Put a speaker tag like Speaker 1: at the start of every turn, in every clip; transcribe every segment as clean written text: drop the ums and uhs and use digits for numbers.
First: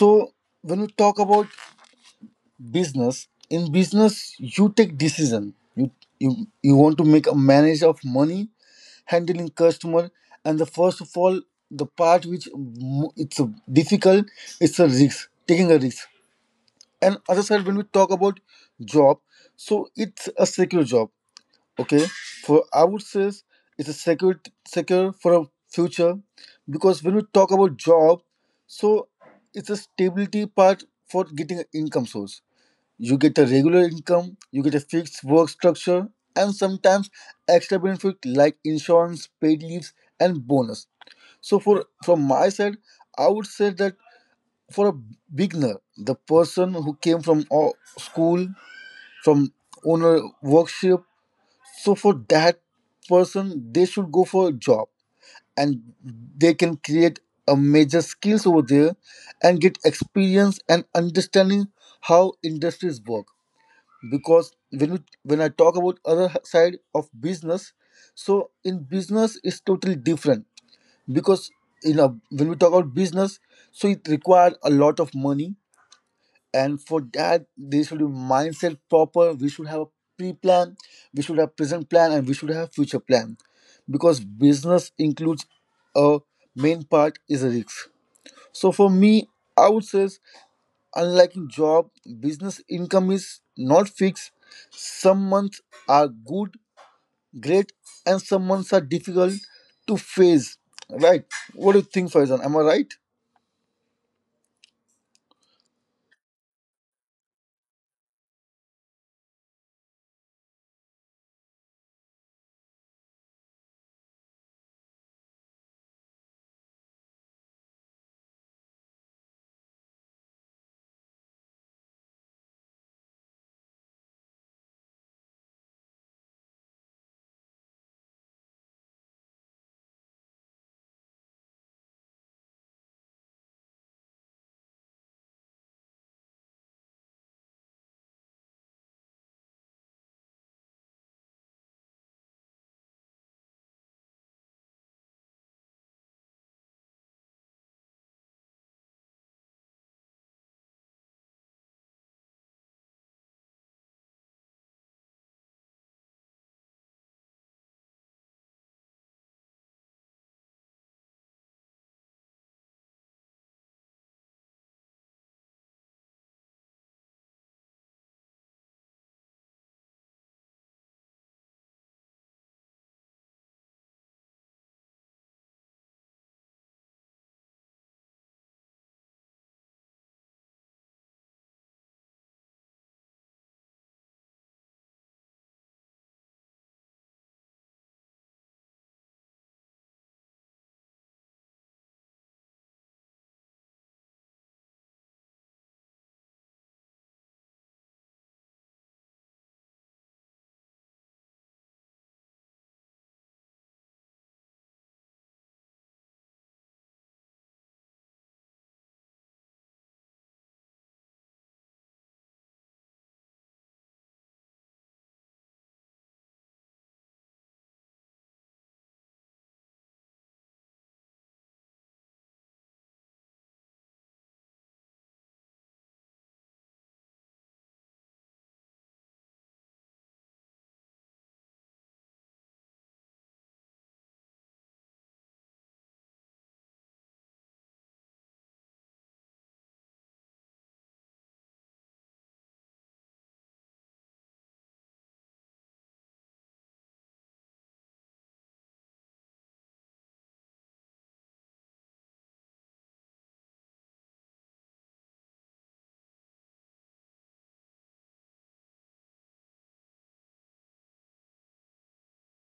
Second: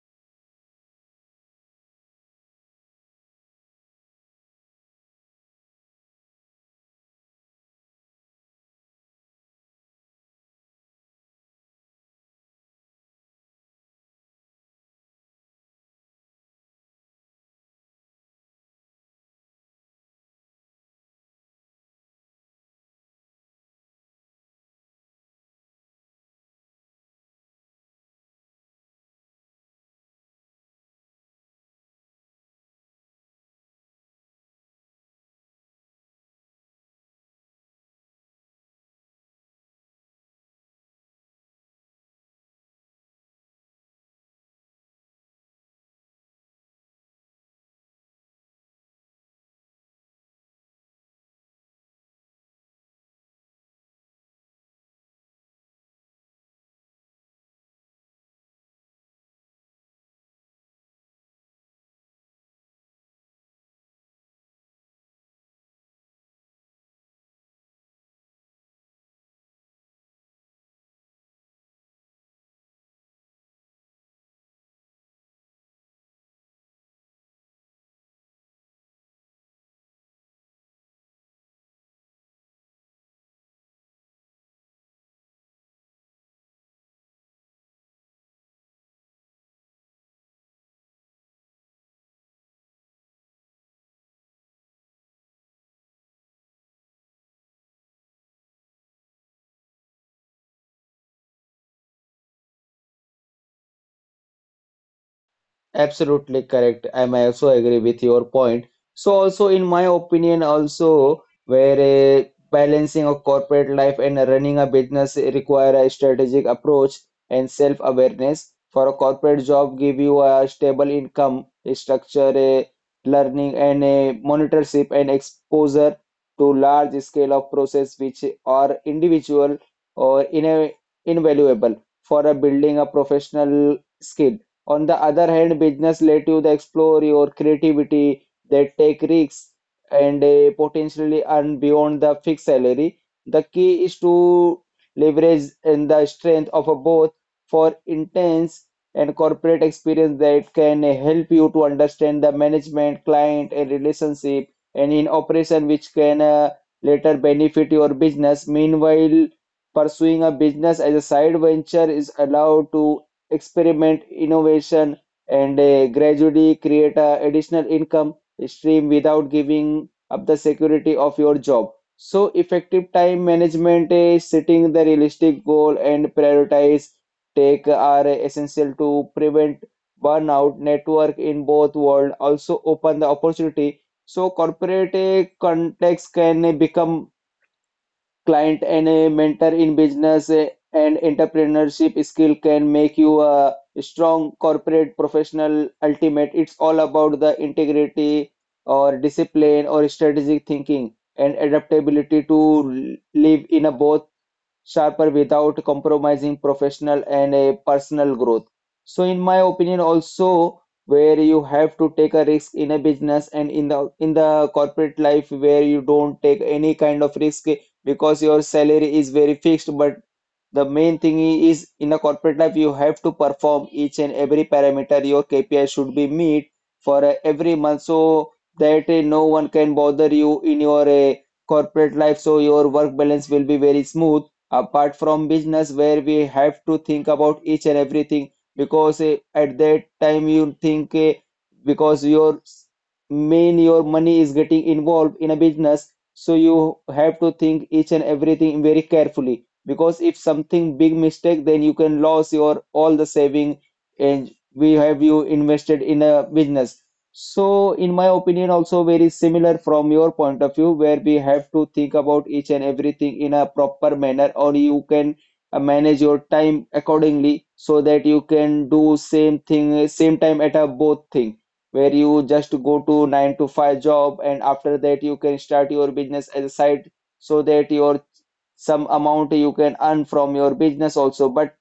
Speaker 1: So when we talk about business, in business you take decision. You want to make a manage of money, handling customer, and the first of all the part it's a difficult, it's a risk, taking a risk. And other side when we talk about job, so it's a secure job, okay, for I would say it's a secure for a future because when we talk about job, so it's a stability part for getting an income source. You get a regular income, you get a fixed work structure, and sometimes extra benefit like insurance, paid leaves and bonus. So for from my side, I would say that for a beginner, the person who came from school, from owner workshop, so for that person they should go for a job, and they can create a major skills over there and get experience and understanding how industries work. Because when I talk about other side of business, so in business it's totally different, because you know, when we talk about business, so it required a lot of money, and for that there should be mindset proper. We should have a pre-plan, we should have present plan, and we should have future plan, because business includes a main part is a risk. So for me, I would say unlike in job, business income is not fixed. Some months are good, great, and some months are difficult to face, right? What do you think, Faizan, am I right?
Speaker 2: Absolutely correct. I may also agree with your point. So also in my opinion also where a balancing a corporate life and running a business require a strategic approach and self-awareness. For a corporate job give you a stable income a structure, a learning and a monitorship and exposure to large scale of process which are individual or in a invaluable for a building a professional skill on the other hand, business let you explore your creativity, they take risks and potentially earn beyond the fixed salary. The key is to leverage in the strength of a both for intense and corporate experience that can help you to understand the management, client, and relationship, and in operation which can later benefit your business. Meanwhile, pursuing a business as a side venture is allowed to experiment, innovation, and gradually create a additional income stream without giving up the security of your job. So effective time management is setting the realistic goal and prioritize take are essential to prevent burnout network in both world also open the opportunity so corporate context can become client and a mentor in business and entrepreneurship skill can make you a strong corporate professional ultimate it's all about the integrity or discipline or strategic thinking and adaptability to live in a both sharper without compromising professional and a personal growth. So, in my opinion, also where you have to take a risk in a business and in the corporate life where you don't take any kind of risk because your salary is very fixed, but the main thing is in a corporate life, you have to perform each and every parameter. Your KPI should be meet for every month so that no one can bother you in your corporate life. So your work balance will be very smooth. Apart from business, where we have to think about each and everything because at that time you think because main your money is getting involved in a business, so you have to think each and everything very carefully because if something big mistake then you can lose your all the saving and we have you invested in a business. So in my opinion also very similar from your point of view where we have to think about each and everything in a proper manner or you can manage your time accordingly so that you can do same thing same time at a both thing where you just go to 9 to 5 job and after that you can start your business as a side so that your some amount you can earn from your business also. But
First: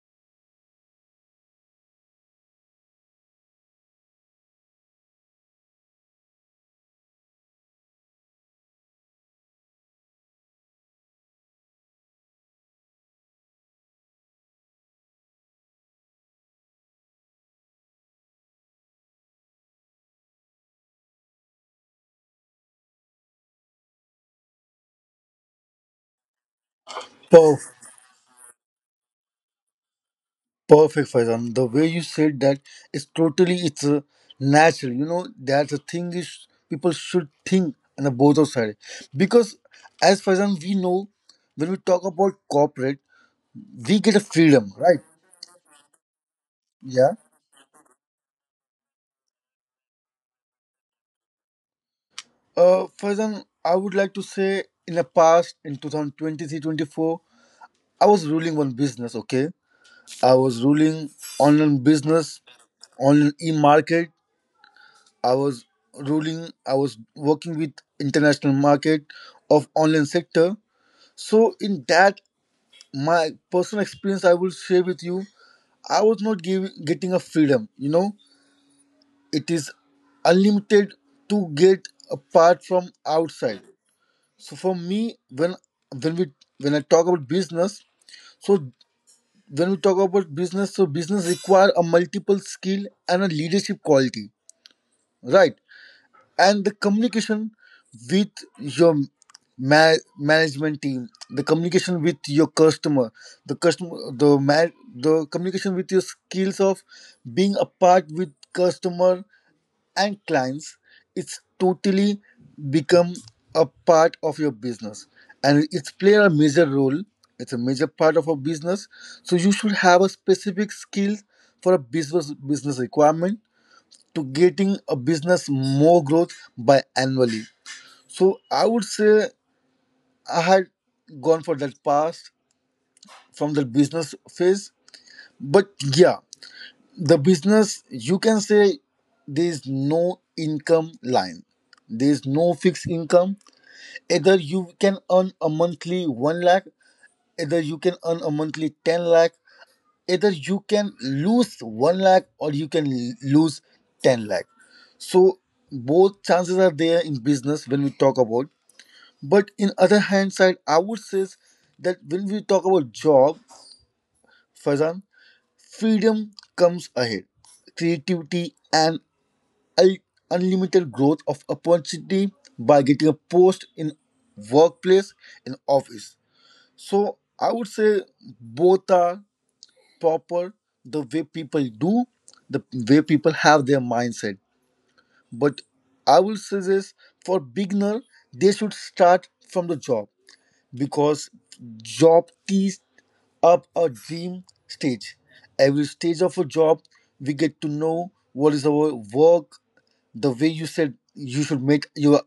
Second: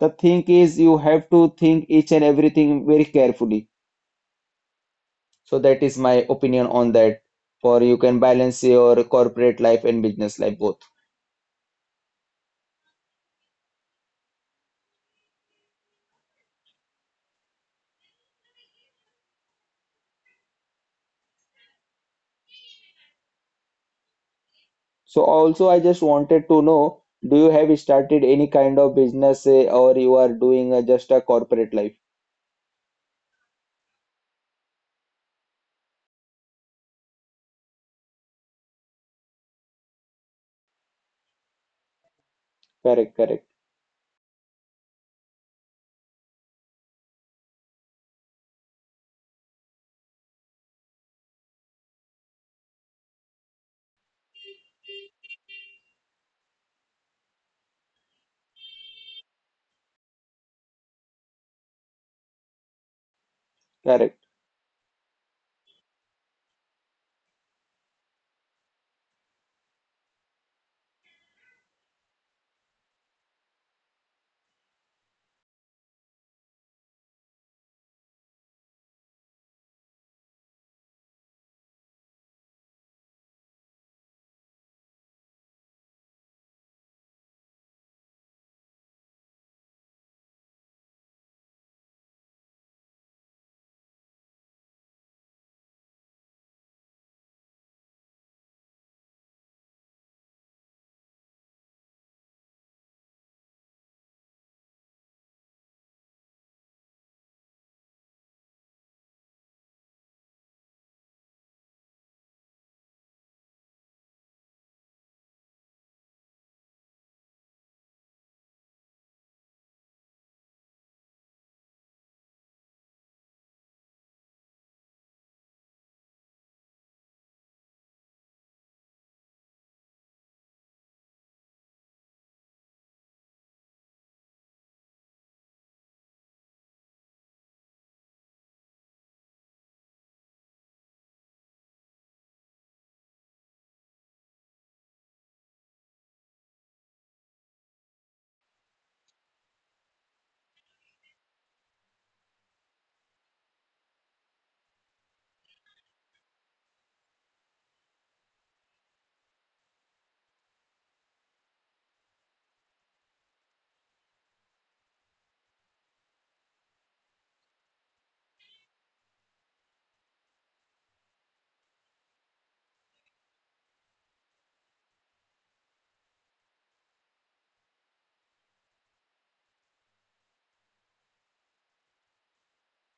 Speaker 2: the thing is, you have to think each and everything very carefully. So that is my opinion on that. For you can balance your corporate life and business life both. So also, I just wanted to know, do you have started any kind of business or you are doing just
Speaker 1: Perfect.
Speaker 2: a corporate life?
Speaker 1: Perfect, Faizan. The way you said that is totally, it's natural. You know, that's the thing is people should think on the both of
Speaker 2: Correct,
Speaker 1: side,
Speaker 2: correct,
Speaker 1: because as Faizan we know, when we talk about corporate, we get a freedom, right? Yeah. Faizan, I would like to say, in the past in 2023-24
Speaker 2: correct,
Speaker 1: I was ruling one business. Okay, I was ruling online business, online e-market. I was I was working with international market of online sector. So in that, my personal experience I will share with you. I was not giving getting a freedom. You know, it is unlimited to get apart from outside. So for me, when we when I talk about business, so when we talk about business, so business require a multiple skill and a leadership quality, right? And the communication with your management team, the communication with your customer, the customer the ma- the communication with your skills of being apart with customer and clients. It's totally become a part of your business, and it's play a major role. It's a major part of a business, so you should have a specific skill for a business requirement to getting a business more growth by annually. So I would say I had gone for that path from the business phase. But yeah, the business, you can say there is no income line. There is no fixed income. Either you can earn a monthly one lakh, either you can earn a monthly ten lakh, either you can lose 1 lakh, or you can lose 10 lakh. So both chances are there in business when we talk about. But in other hand side, I would say that when we talk about job, Fazan, freedom comes ahead, creativity and ul- unlimited growth of opportunity by getting a post in workplace, in office. So I would say both are proper, the way people do, the way people have their mindset. But I will suggest for beginner they should start from the job, because job tees up a dream stage. Every stage of a job we get to know what is our work, the way you said, you should make your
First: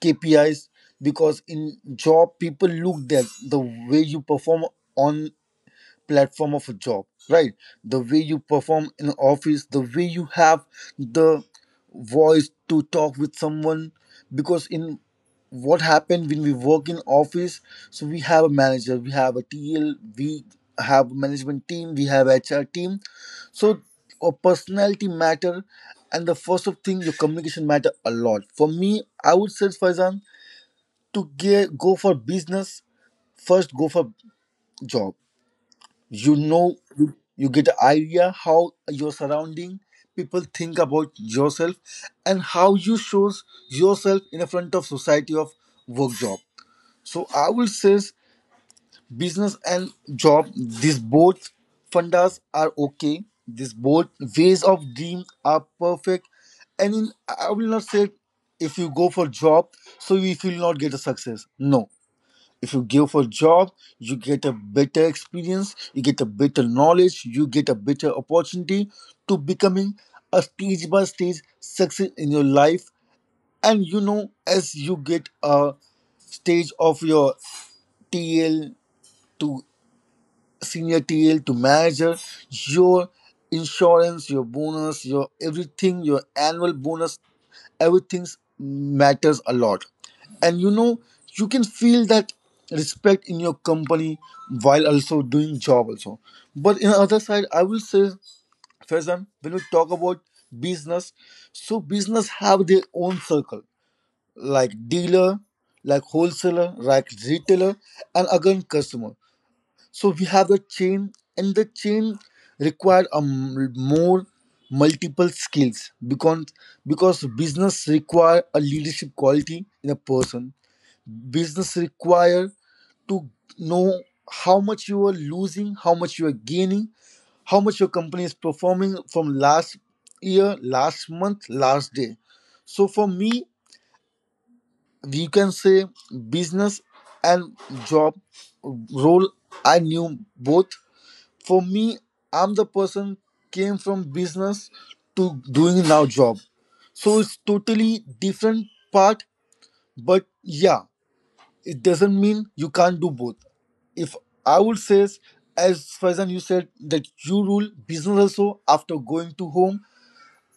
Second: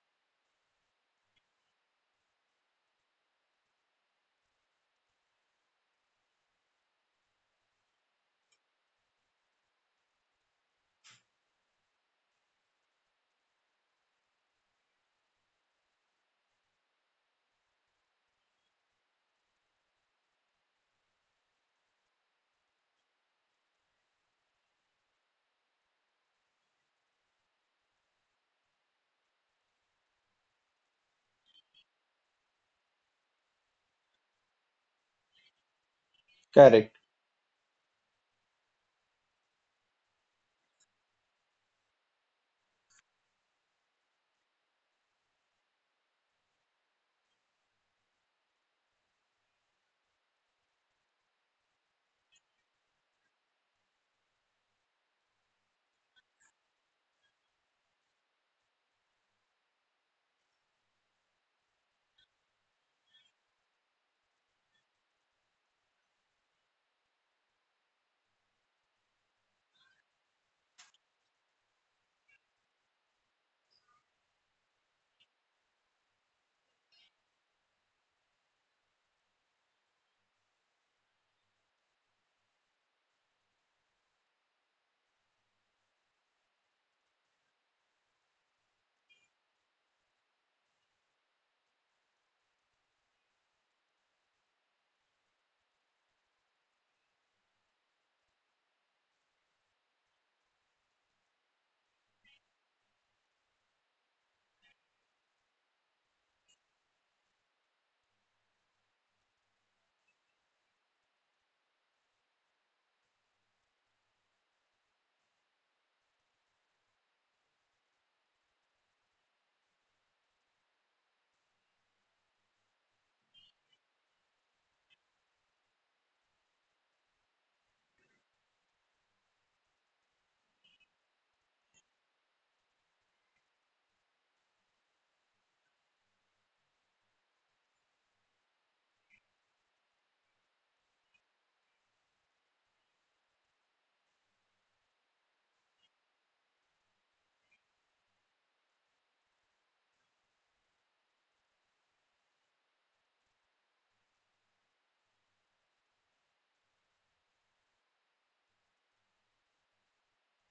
Speaker 1: KPIs, because in job people look that the way you perform on platform of a job, right? The way you perform in office, the way you have the voice to talk with someone. Because in what happened when we work in office, so we have a manager, we have a TL, we have a management team, we have HR team. So a personality matter, and the first of thing, your communication matter a lot. For me, I would say, Faizan, to go for business, first go for job. You know,
Speaker 2: correct,
Speaker 1: you get idea how your surrounding people think about yourself, and how you shows yourself in the front of society of work, job. So I will say business and job, these both fundas are okay, these both ways of dream are perfect. And I will not say if you go for job, so you will not get a success. No, if you give for job, you get a better experience, you get a better knowledge, you get a better opportunity to becoming a stage by stage success in your life. And you know, as you get a stage of your TL to senior TL to manager, your insurance, your bonus, your everything, your annual bonus, everything matters a lot. And you know, you can feel that respect in your company while also doing job also. But in other side, I will say, Faizan, when we talk about business, so business have their own circle, like dealer, like wholesaler, like retailer, and again customer. So we have the chain, and the chain require a more multiple skills, because business require a leadership quality in a person. Business require to know how much you are losing, how much you are gaining, how much your company is performing from last year, last month, last day. So for me, we can say business and job role. I knew both. For me, I'm the person came from business to doing now job, so it's totally different part. But yeah, it doesn't mean you can't do both. If I would say, as Faizan, you said that you rule business also after going to home,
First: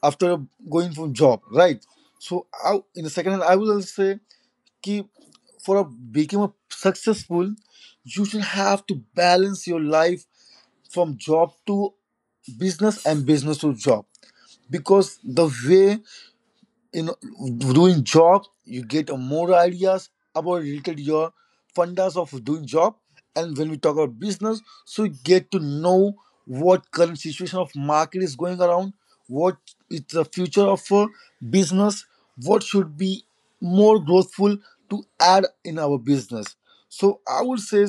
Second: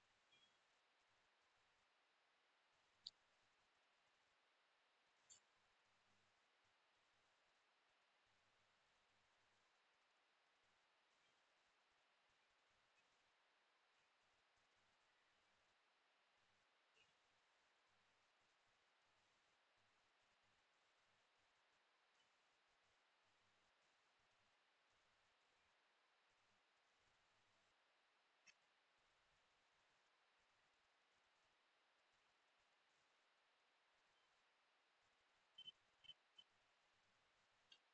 Speaker 1: after going from job, right? In the second hand I will also say, keep become a successful, you should have to balance your life from job to business and business to job. Because the way, you know doing job, you get more ideas about related your fundas of doing job. And when we talk about business, so you get to know what current situation of market is going around, what is the future of business, what should be more growthful to add in our business. So I would say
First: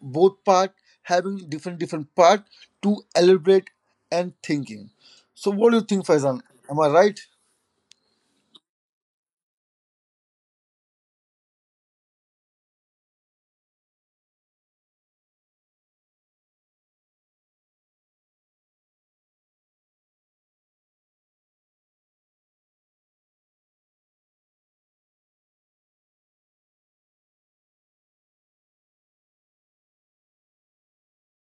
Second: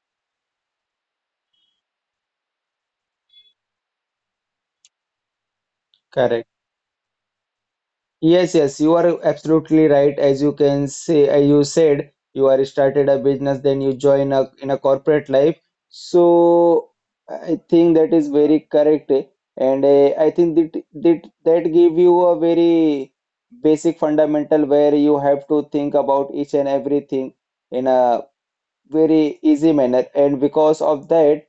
Speaker 1: both part having different different part to elaborate and thinking. So what do you think, Faizan,
Speaker 2: correct.
Speaker 1: am I right?
Speaker 2: Yes, yes, you are absolutely right. As you can say, you said you are started a business, then you join a in a corporate life. So I think that is very correct, and I think that give you a very basic fundamental where you have to think about each and everything in a very easy manner. And because of that,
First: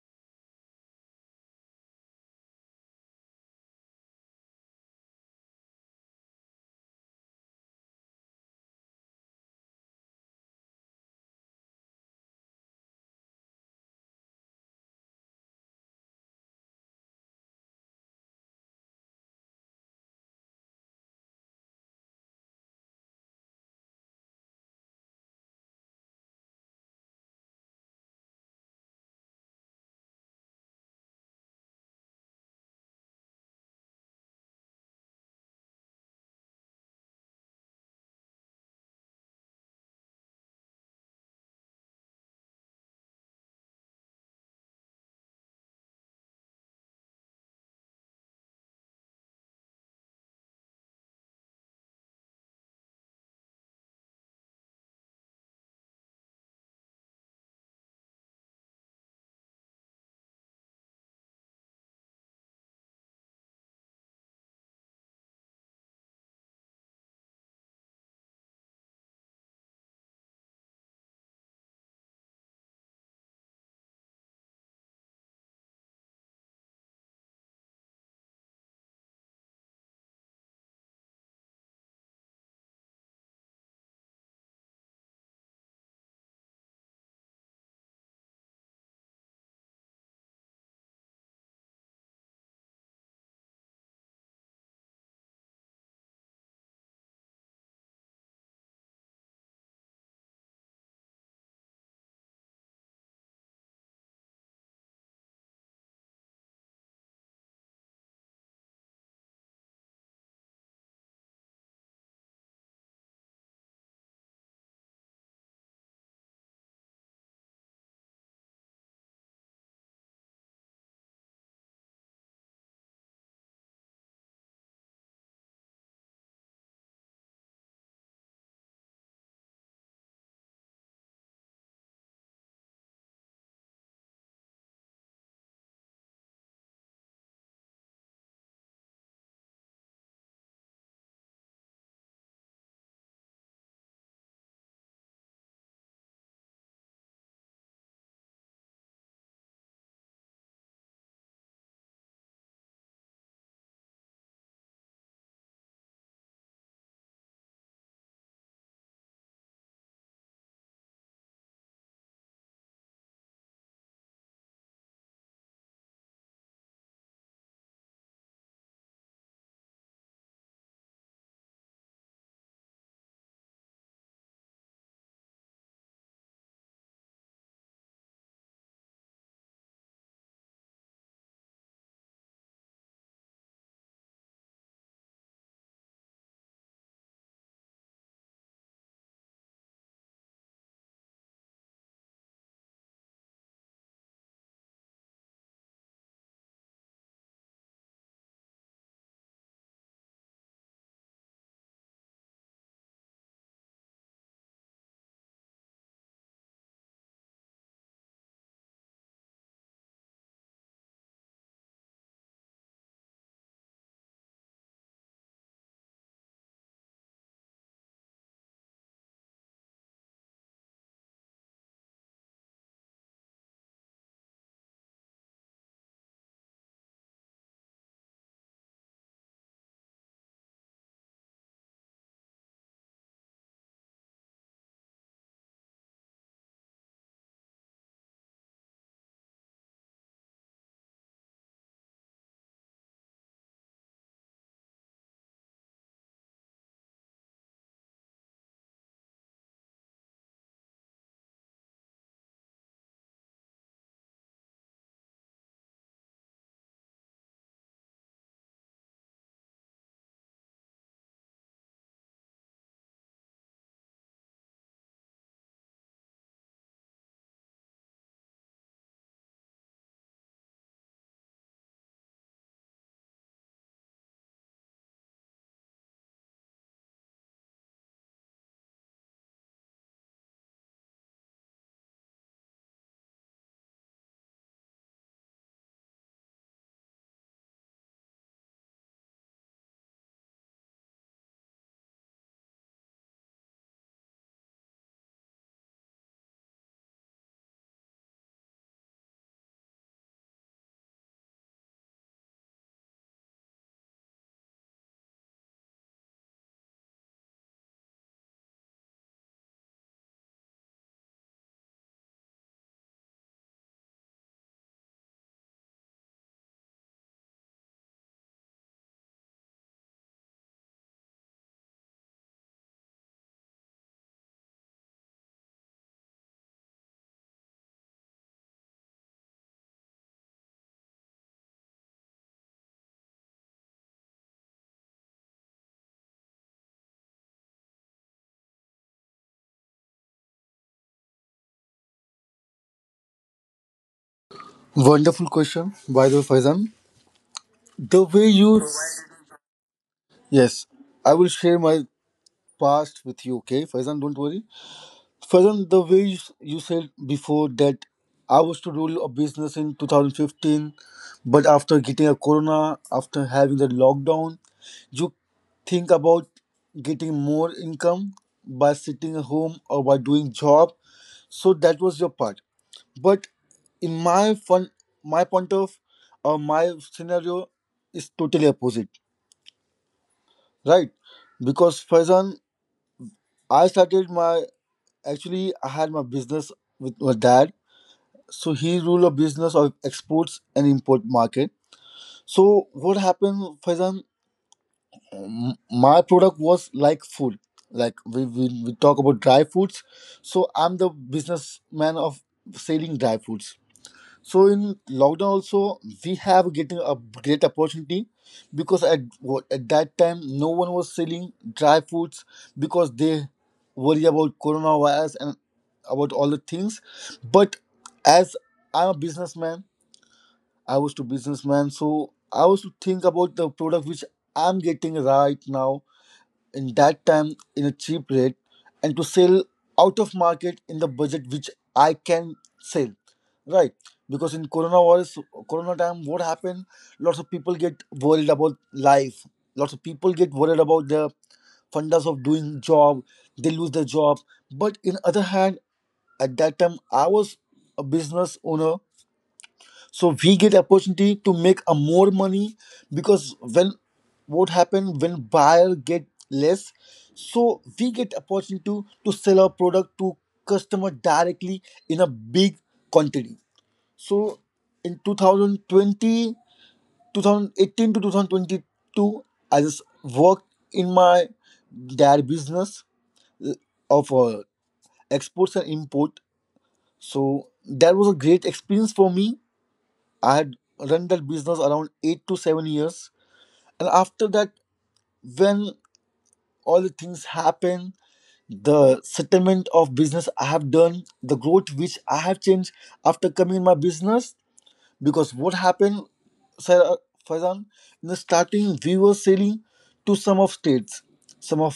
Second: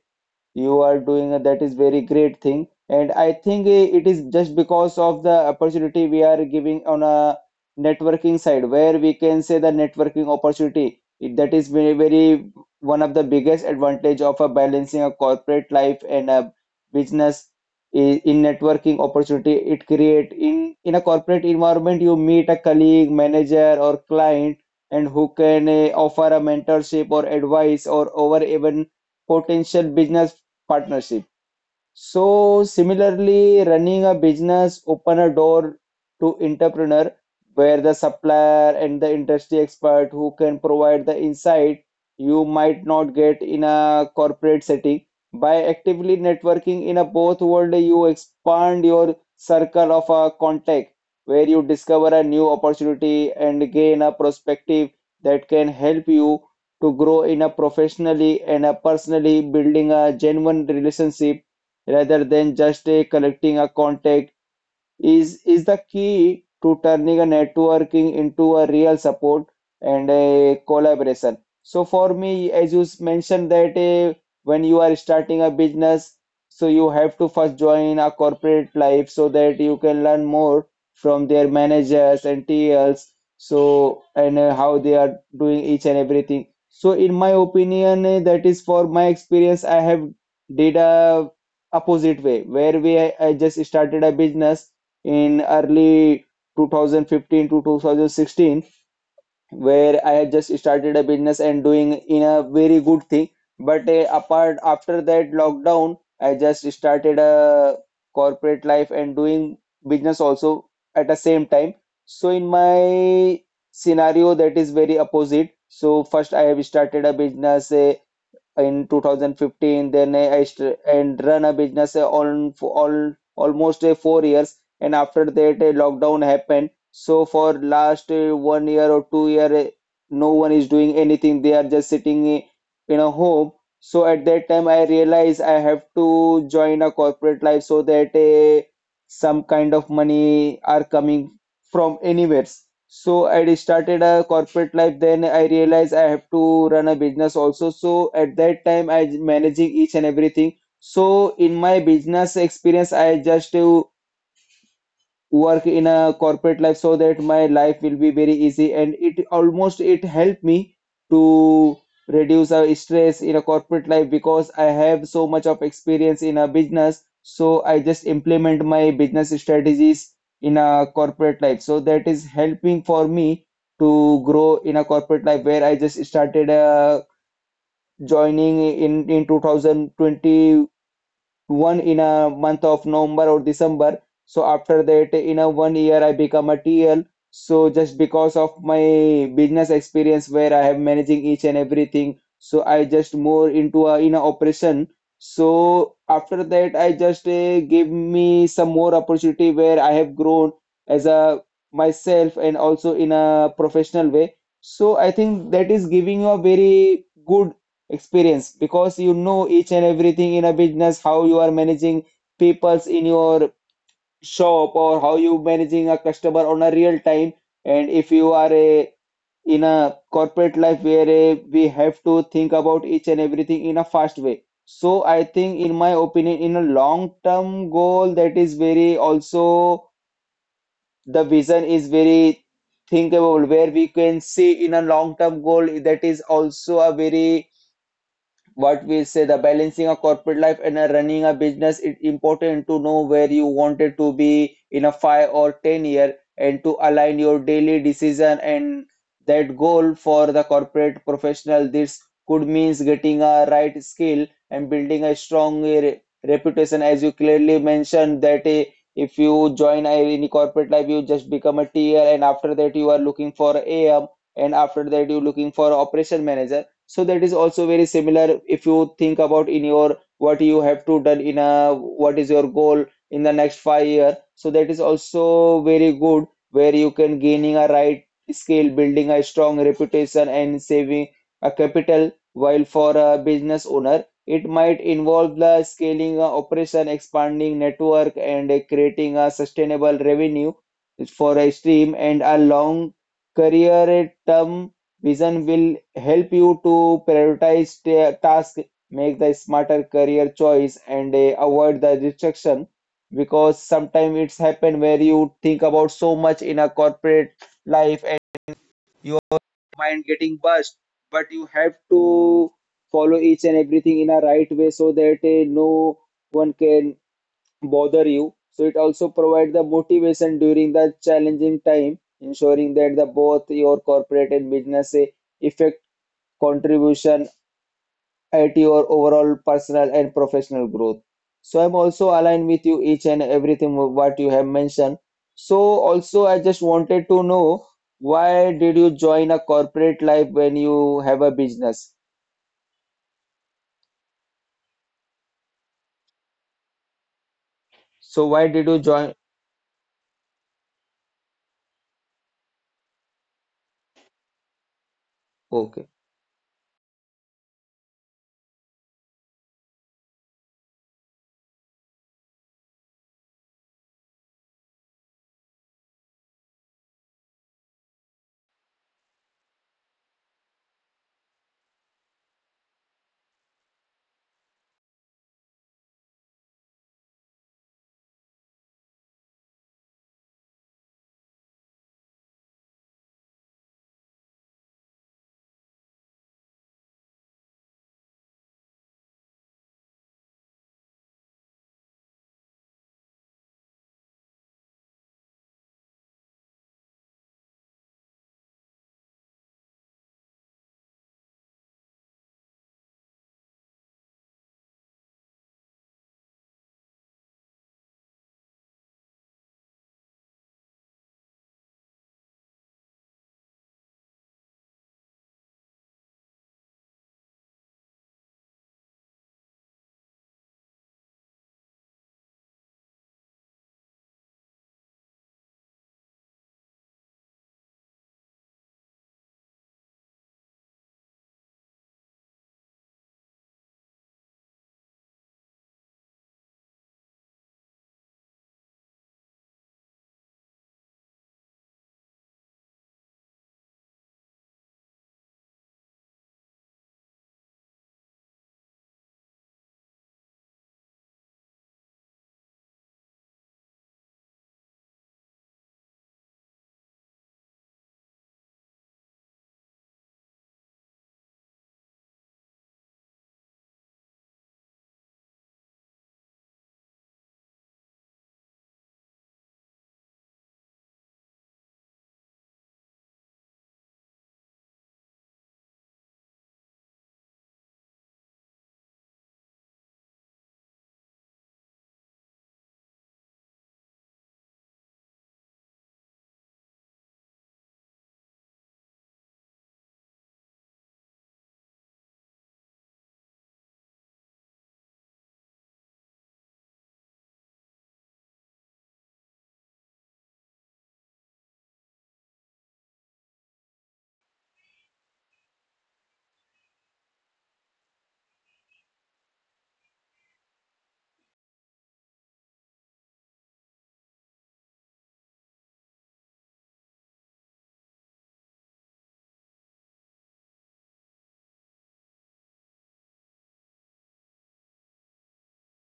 Speaker 2: you are doing a, that is very great thing and I think it is just because of the opportunity we are giving on a networking side where we can say the networking opportunity, that is very very one of the biggest advantage of a balancing a corporate life and a business in networking opportunity it create in a corporate environment you meet a colleague manager or client and who can offer a mentorship or advice or over even potential business partnership. So similarly, running a business open a door to entrepreneur where the supplier and the industry expert who can provide the insight you might not get in a corporate setting. By actively networking in a both world, you expand your circle of a contact where you discover a new opportunity and gain a perspective that can help you to grow in a professionally and a personally building a genuine relationship rather than just collecting a contact is the key to turning a networking into a real support and a collaboration. So for me, as you mentioned that when you are starting a business, so you have to first join a corporate life so that you can learn more from their managers and TLs. So and how they are doing each and everything. So in my opinion, that is for my experience. I have did a opposite way where we I just started a business in early 2015 to 2016 where I had just started a business and doing in a very good thing but apart after that lockdown I just started a corporate life and doing business also at the same time. So in my scenario that is very opposite, so first I have started a business in 2015, then I and run a business on for all almost 4 years and after that a lockdown happened, so for last 1 year or 2 year no one is doing anything, they are just sitting in a home. So at that time I realized I have to join a corporate life so that some kind of money are coming from anywhere, so I started a corporate life. Then I realized I have to run a business also. So at that time, I managing each and everything. So in my business experience, I just work in a corporate life so that my life will be very easy and it almost it helped me to reduce our stress in a corporate life because I have so much of experience in a business, so I just implement my business strategies in a corporate life so that is helping for me to grow in a corporate life where I just started joining in 2020 one in a month of November or December. So after that, in a 1 year, I become a TL. So just because of my business experience where I have managing each and everything, so I just more into a in a operation. So after that, I just give me some more opportunity where I have grown as a myself and also in a professional way. So I think that is giving you a very good experience because you know each and everything in a business how you are managing peoples in your shop or how you managing a customer on a real time and if you are a in a corporate life where a, we have to think about each and everything in a fast way. So I think in my opinion in a long term goal that is very also the vision is very thinkable where we can see in a long term goal that is also a very what we say the balancing a corporate life and a running a business it's important to know where you wanted to be in a 5 or 10 year and to align your daily decision and that goal for the corporate professional this could means getting a right skill and building a strong reputation as you clearly mentioned that if you join any corporate life you just become a tier and after that you are looking for am and after that you're looking for operation manager, so that is also very similar if you think about in your what you have to done in a what is your goal in the next 5 year. So that is also very good where you can gaining a right skill, building a strong reputation and saving a capital. While for a business owner, it might involve the scaling a operation, expanding network and creating a sustainable revenue for a stream and a long career term. Vision will help you to prioritize tasks, make the smarter career choice, and avoid the distraction. Because sometimes it's happened where you think about so much in a corporate life and your mind getting burst, but you have to follow each and everything in a right way so that no one can bother you. So it also provides the motivation during the challenging time, ensuring that the both your corporate and business effect contribution at your overall personal and professional growth. So I'm also aligned with you each and everything what you have mentioned. So also I just wanted to know, why did you join a corporate life when you have a business?
Speaker 1: Wonderful question, by the way, Faizan. The way
Speaker 2: So why
Speaker 1: you
Speaker 2: did you join?
Speaker 1: Yes, I will share my past with you. Okay, Faizan, don't worry. Faran, the
Speaker 2: Okay.
Speaker 1: way you said before that I was to rule a business in 2015, but after getting a corona, after having the lockdown, you think about getting more income by sitting at home or by doing job. So that was your part. But in my fun, my point of or my scenario is totally opposite, right? Because Faizan, I started my actually I had my business with my dad. So he rule a business of exports and import market. So what happened, Faizan, my product was like food. Like we talk about dry foods, so I'm the businessman of selling dry foods. So in lockdown also, we have getting a great opportunity, because at that time no one was selling dry foods, because they worry about coronavirus and about all the things. But as I'm a businessman, I was to businessman, so I was to think about the product which I'm getting right now, in that time, in a cheap rate, and to sell out of market in the budget which I can sell. Right. Because in corona time, what happened? Lots of people get worried about life. Lots of people get worried about the fundas of doing job, they lose their job. But in other hand, at that time I was a business owner, so we get opportunity to make a more money. Because when what happen when buyer get less, so we get opportunity to sell our product to customer directly in a big quantity. So in 2020, 2018 to 2022, I just worked in my dairy business of exports and import. So that was a great experience for me. I had run that business around 8 to 7 years. And after that, when all the things happen, the settlement of business I have done, the growth which I have changed after coming in my business, because what happened, Sir Faizan, in the starting we were selling to some of states, some of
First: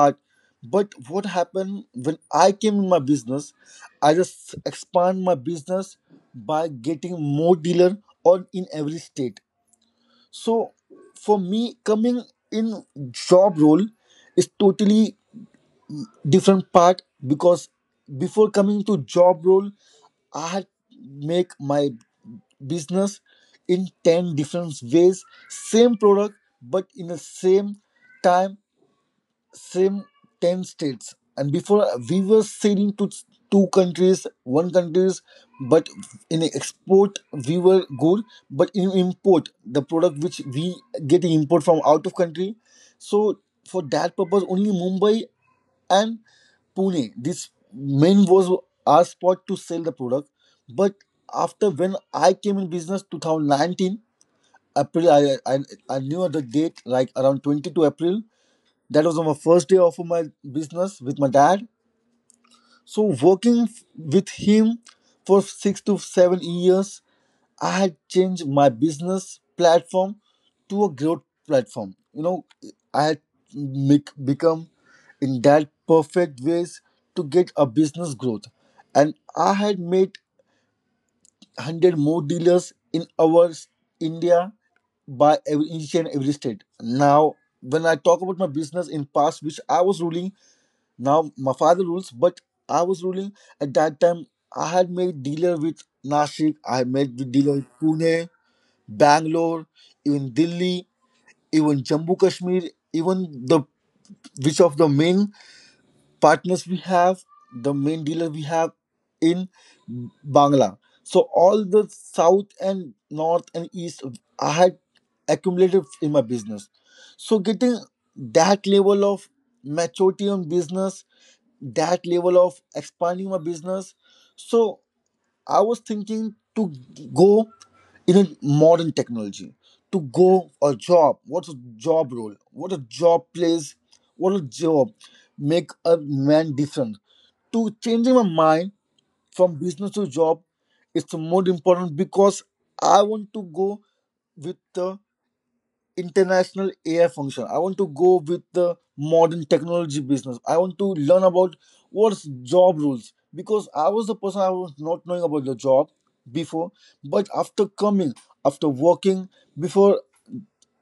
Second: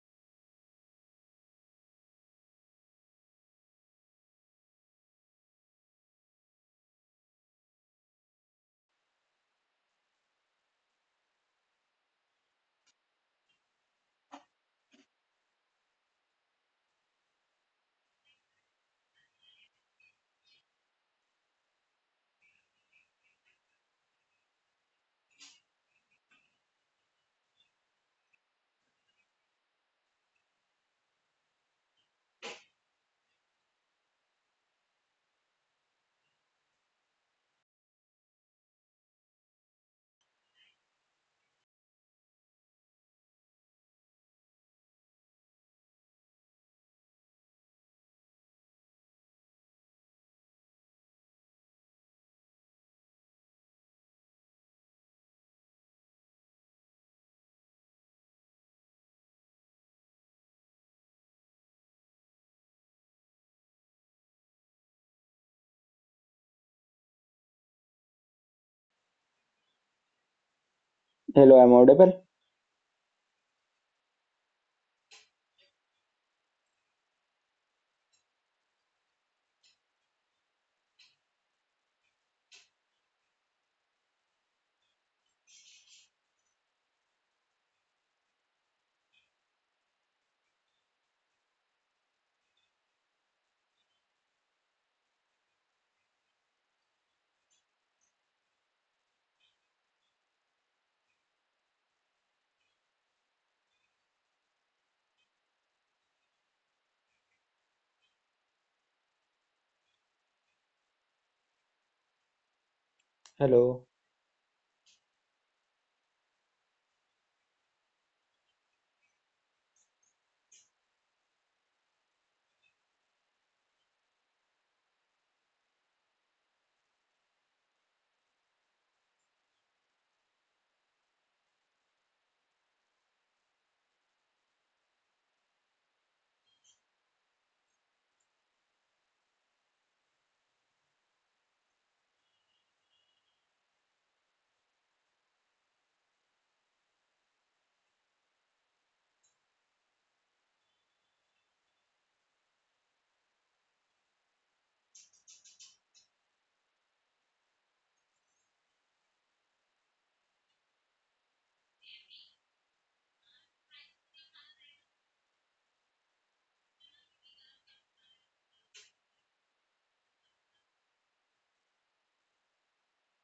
Speaker 1: part. But what happened when I came in my business, I just expand my business by getting more dealer on in every state. So for me coming in job role is totally different part because before coming to job role I had make my business in 10 different ways same product, but in the same time same 10 states. And before we were selling to two countries, one countries, but in export we were good, but in import the product which we get import from out of country. So for that purpose only Mumbai and Pune. This main was our spot to sell the product. But after when I came in business 2019 April, I knew the date like around 22 April. That
Speaker 2: Hello,
Speaker 1: was on
Speaker 2: I'm
Speaker 1: my first day
Speaker 2: audible.
Speaker 1: of my business with my dad. So working with him for 6 to 7 years, I had changed my business platform to a growth platform. You know, I had make, become in that perfect ways to get a business growth, and I had made 100 more dealers in India by every each and every state. Now, when I talk about my business in past, which I was ruling now my father rules, but I was ruling at that time. I had made dealer with Nashik, I had made the dealer with Pune, Bangalore, even Delhi,
Speaker 2: Hello.
Speaker 1: even Jammu Kashmir, even the which of the main partners we have, the main dealer we have in Bangla. So all the south and north and east I had accumulated in my business. So getting that level of maturity on business, that level of expanding my business. So I was thinking to go in a modern technology, to go a job. What's a job role? What a job plays? What a job make a man different? To changing my mind from business to job, it's more important because I want to go with the international AI function. I want to go with the modern technology business. I want to learn about what's job rules because I was the person I was not knowing about the job before, but after coming, after working, before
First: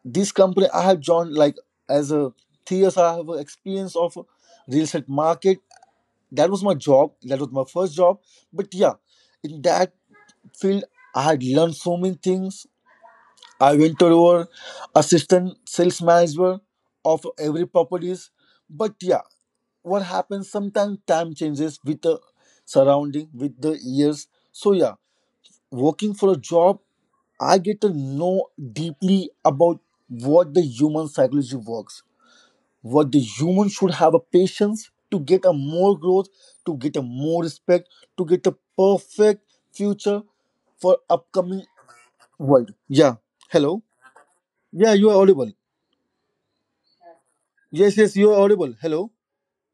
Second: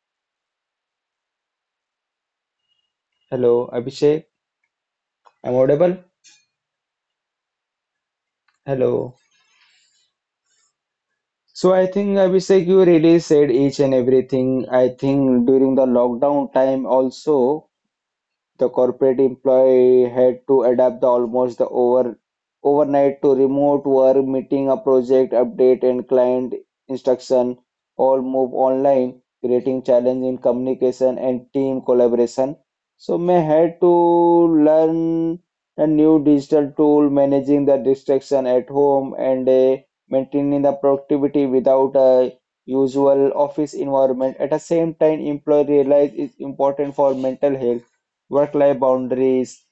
Speaker 1: this company I have joined like as a 3 years I have a
Speaker 2: Hello,
Speaker 1: experience of
Speaker 2: Abhishek.
Speaker 1: real estate
Speaker 2: I'm
Speaker 1: market.
Speaker 2: audible.
Speaker 1: That was my job. That was my first job. But yeah,
Speaker 2: Hello.
Speaker 1: in that field I had learned
Speaker 2: So I
Speaker 1: so many
Speaker 2: think,
Speaker 1: things.
Speaker 2: Abhishek, you really said
Speaker 1: I
Speaker 2: each and
Speaker 1: went to our
Speaker 2: everything. I think
Speaker 1: assistant
Speaker 2: during the
Speaker 1: sales
Speaker 2: lockdown
Speaker 1: manager
Speaker 2: time
Speaker 1: of every
Speaker 2: also
Speaker 1: properties.
Speaker 2: the
Speaker 1: But
Speaker 2: corporate
Speaker 1: yeah, what
Speaker 2: employee had
Speaker 1: happens
Speaker 2: to
Speaker 1: sometimes
Speaker 2: adapt the
Speaker 1: time
Speaker 2: almost the
Speaker 1: changes with the
Speaker 2: overnight
Speaker 1: surrounding,
Speaker 2: to
Speaker 1: with the
Speaker 2: remote work,
Speaker 1: years.
Speaker 2: meeting
Speaker 1: So
Speaker 2: a
Speaker 1: yeah,
Speaker 2: project update and
Speaker 1: working for a
Speaker 2: client
Speaker 1: job, I
Speaker 2: instruction
Speaker 1: get to
Speaker 2: all
Speaker 1: know
Speaker 2: move online,
Speaker 1: deeply about
Speaker 2: creating challenge in
Speaker 1: what the human
Speaker 2: communication and
Speaker 1: psychology
Speaker 2: team
Speaker 1: works,
Speaker 2: collaboration.
Speaker 1: what the
Speaker 2: So may
Speaker 1: human
Speaker 2: had to
Speaker 1: should have a patience to
Speaker 2: learn
Speaker 1: get a
Speaker 2: a
Speaker 1: more
Speaker 2: new
Speaker 1: growth,
Speaker 2: digital
Speaker 1: to get a
Speaker 2: tool,
Speaker 1: more
Speaker 2: managing the
Speaker 1: respect, to get
Speaker 2: distraction
Speaker 1: a
Speaker 2: at home
Speaker 1: perfect
Speaker 2: and
Speaker 1: future
Speaker 2: maintaining the
Speaker 1: for
Speaker 2: productivity
Speaker 1: upcoming
Speaker 2: without a
Speaker 1: world. Yeah.
Speaker 2: usual office
Speaker 1: Hello.
Speaker 2: environment. At the
Speaker 1: Yeah,
Speaker 2: same
Speaker 1: you are
Speaker 2: time,
Speaker 1: audible.
Speaker 2: employee realize it's important for mental health,
Speaker 1: Yes, yes, you are audible.
Speaker 2: work-life
Speaker 1: Hello.
Speaker 2: boundaries,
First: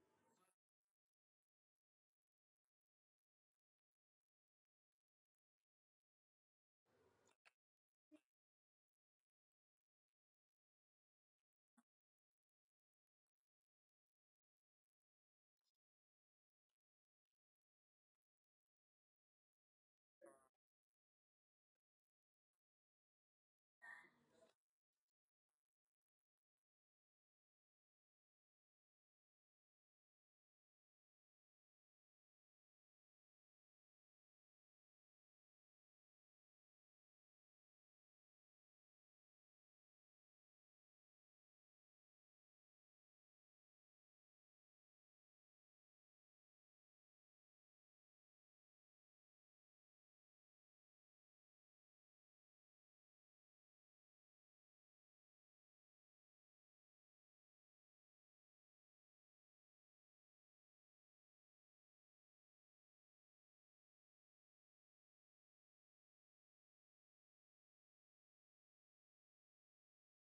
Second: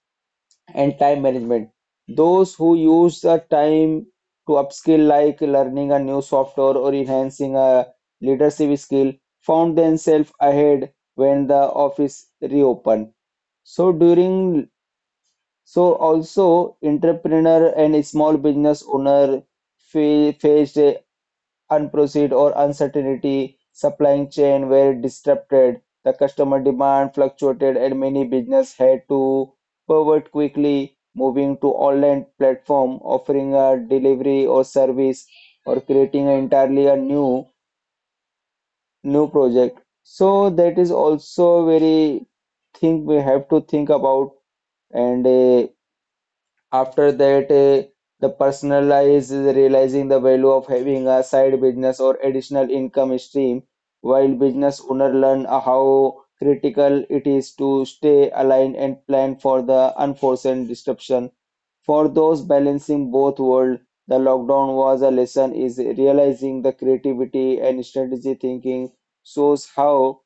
Speaker 2: and time management. Those who use the time to upskill, like learning a new software or enhancing a leadership skill, found themselves ahead when the office reopened. So during so also entrepreneur and small business owner faced unproceed or uncertainty, supply chain were disrupted, the customer demand fluctuated, and many business had to pivot quickly, moving to online platform, offering a delivery or service, or creating an entirely a new project. So that is also very thing we have to think about, and after that, uh, the personalized is realizing the value of having a side business or additional income stream, while business owner learn how critical it is to stay aligned and plan for the unforeseen disruption. For those balancing both worlds, the lockdown was a lesson is realizing the creativity and strategy thinking, shows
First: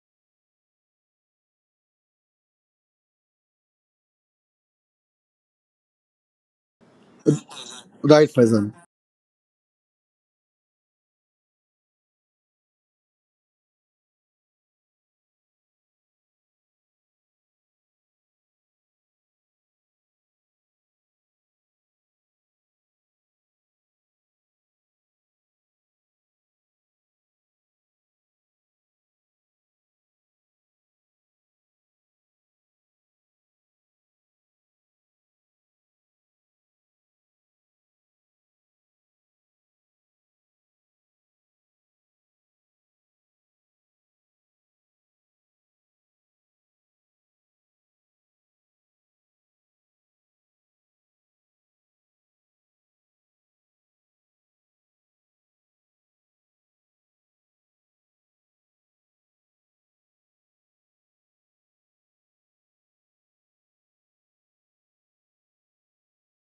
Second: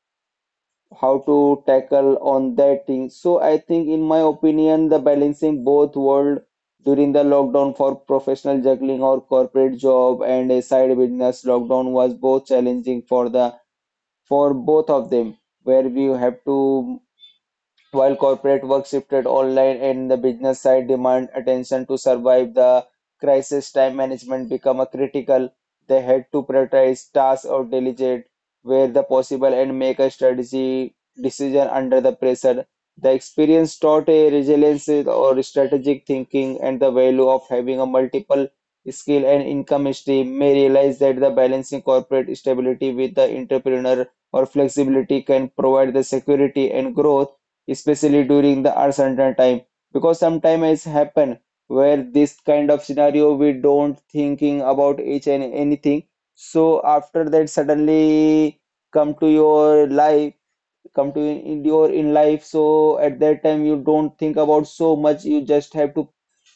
Speaker 2: how to tackle on that thing. So I think, in my opinion, the balancing both world during the lockdown for
Speaker 1: Right,
Speaker 2: professional
Speaker 1: Faizan.
Speaker 2: juggling or corporate job and a side business lockdown was both challenging for the for both of them, where we have to while corporate work shifted online and the business side demand attention to survive the crisis, time management became a critical. They had to prioritize tasks or delegate where the possible and make a strategy decision under the pressure. The experience taught a resilience or strategic thinking and the value of having a multiple skill and income stream may realize that the balancing corporate stability with the entrepreneur or flexibility can provide the security and growth, especially during the uncertain time. Because sometimes it happen where this kind of scenario we don't thinking about each and anything, so after that suddenly come to your life, come to in your in life, so at that time you don't think about so much, you just have to,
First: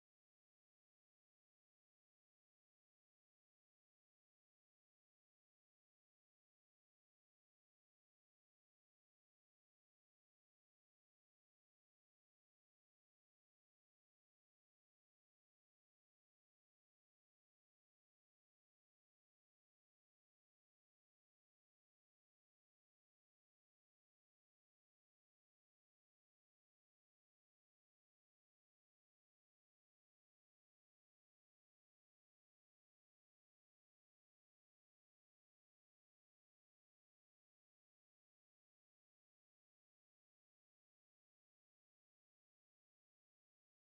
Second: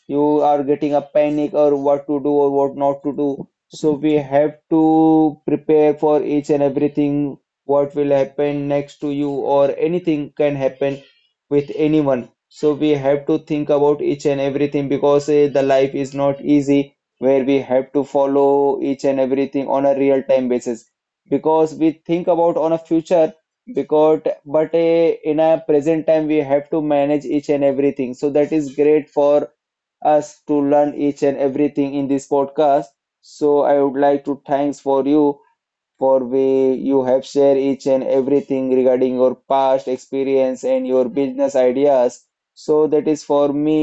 Speaker 2: you are getting a panic or what to do or what not to do. So we have to prepare for each and everything, what will happen next to you or anything can happen with anyone. So we have to think about each and everything because the life is not easy where we have to follow each and everything on a real time basis, because we think about on a future, because but in a present time we have to manage each and everything, so that is great for us to learn each and everything in this podcast. So I would like to thanks for you for way you have shared each and everything regarding your past experience and your business ideas. So that is for me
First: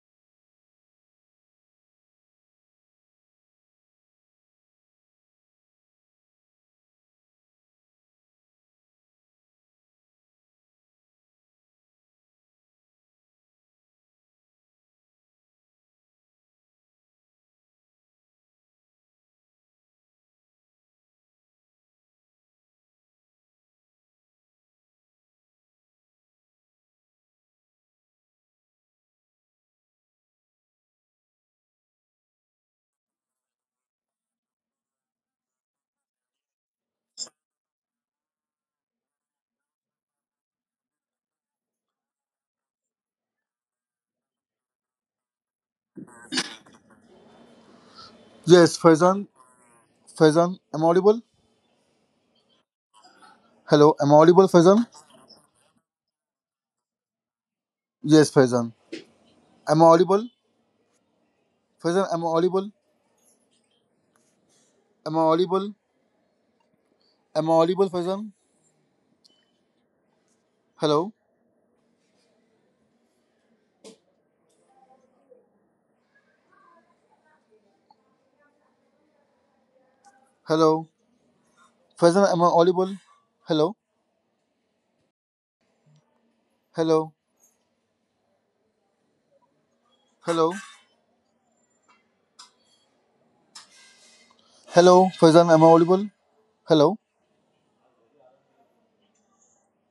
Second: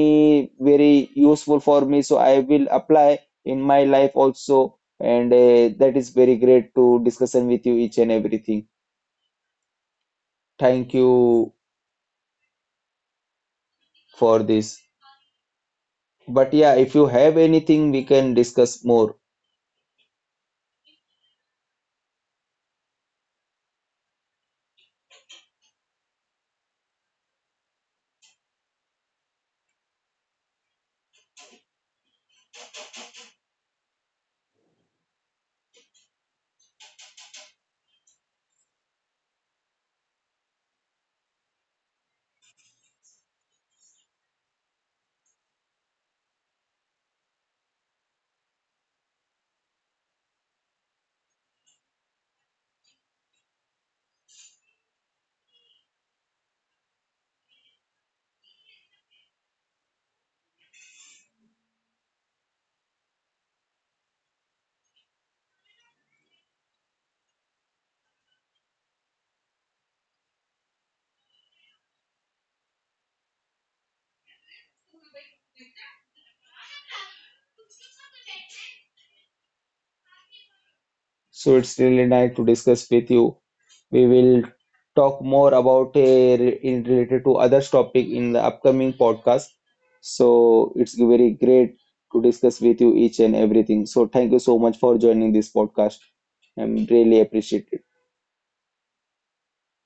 Speaker 2: very useful for me. So I will apply in my life also, and that is very great to discussion with you each and everything. Thank you for this. But yeah, if you have anything, we can discuss more.
Speaker 1: Yes, Faizan. Faizan, am I audible? Hello, am I audible, Faizan? Yes, Faizan. Am I audible? Faizan, am I audible? Am I audible? Am I audible, Faizan? Hello? Hello?
Speaker 2: So it's really
Speaker 1: Faizan,
Speaker 2: nice
Speaker 1: am
Speaker 2: to
Speaker 1: I
Speaker 2: discuss
Speaker 1: audible?
Speaker 2: with you.
Speaker 1: Hello?
Speaker 2: We will talk more about in
Speaker 1: Hello?
Speaker 2: related to others topic in the upcoming podcast.
Speaker 1: Hello?
Speaker 2: So it's very great to discuss with you each and everything. So thank you so much for
Speaker 1: Hello,
Speaker 2: joining
Speaker 1: Faizan,
Speaker 2: this
Speaker 1: am I
Speaker 2: podcast.
Speaker 1: audible?
Speaker 2: I'm
Speaker 1: Hello?
Speaker 2: really appreciated.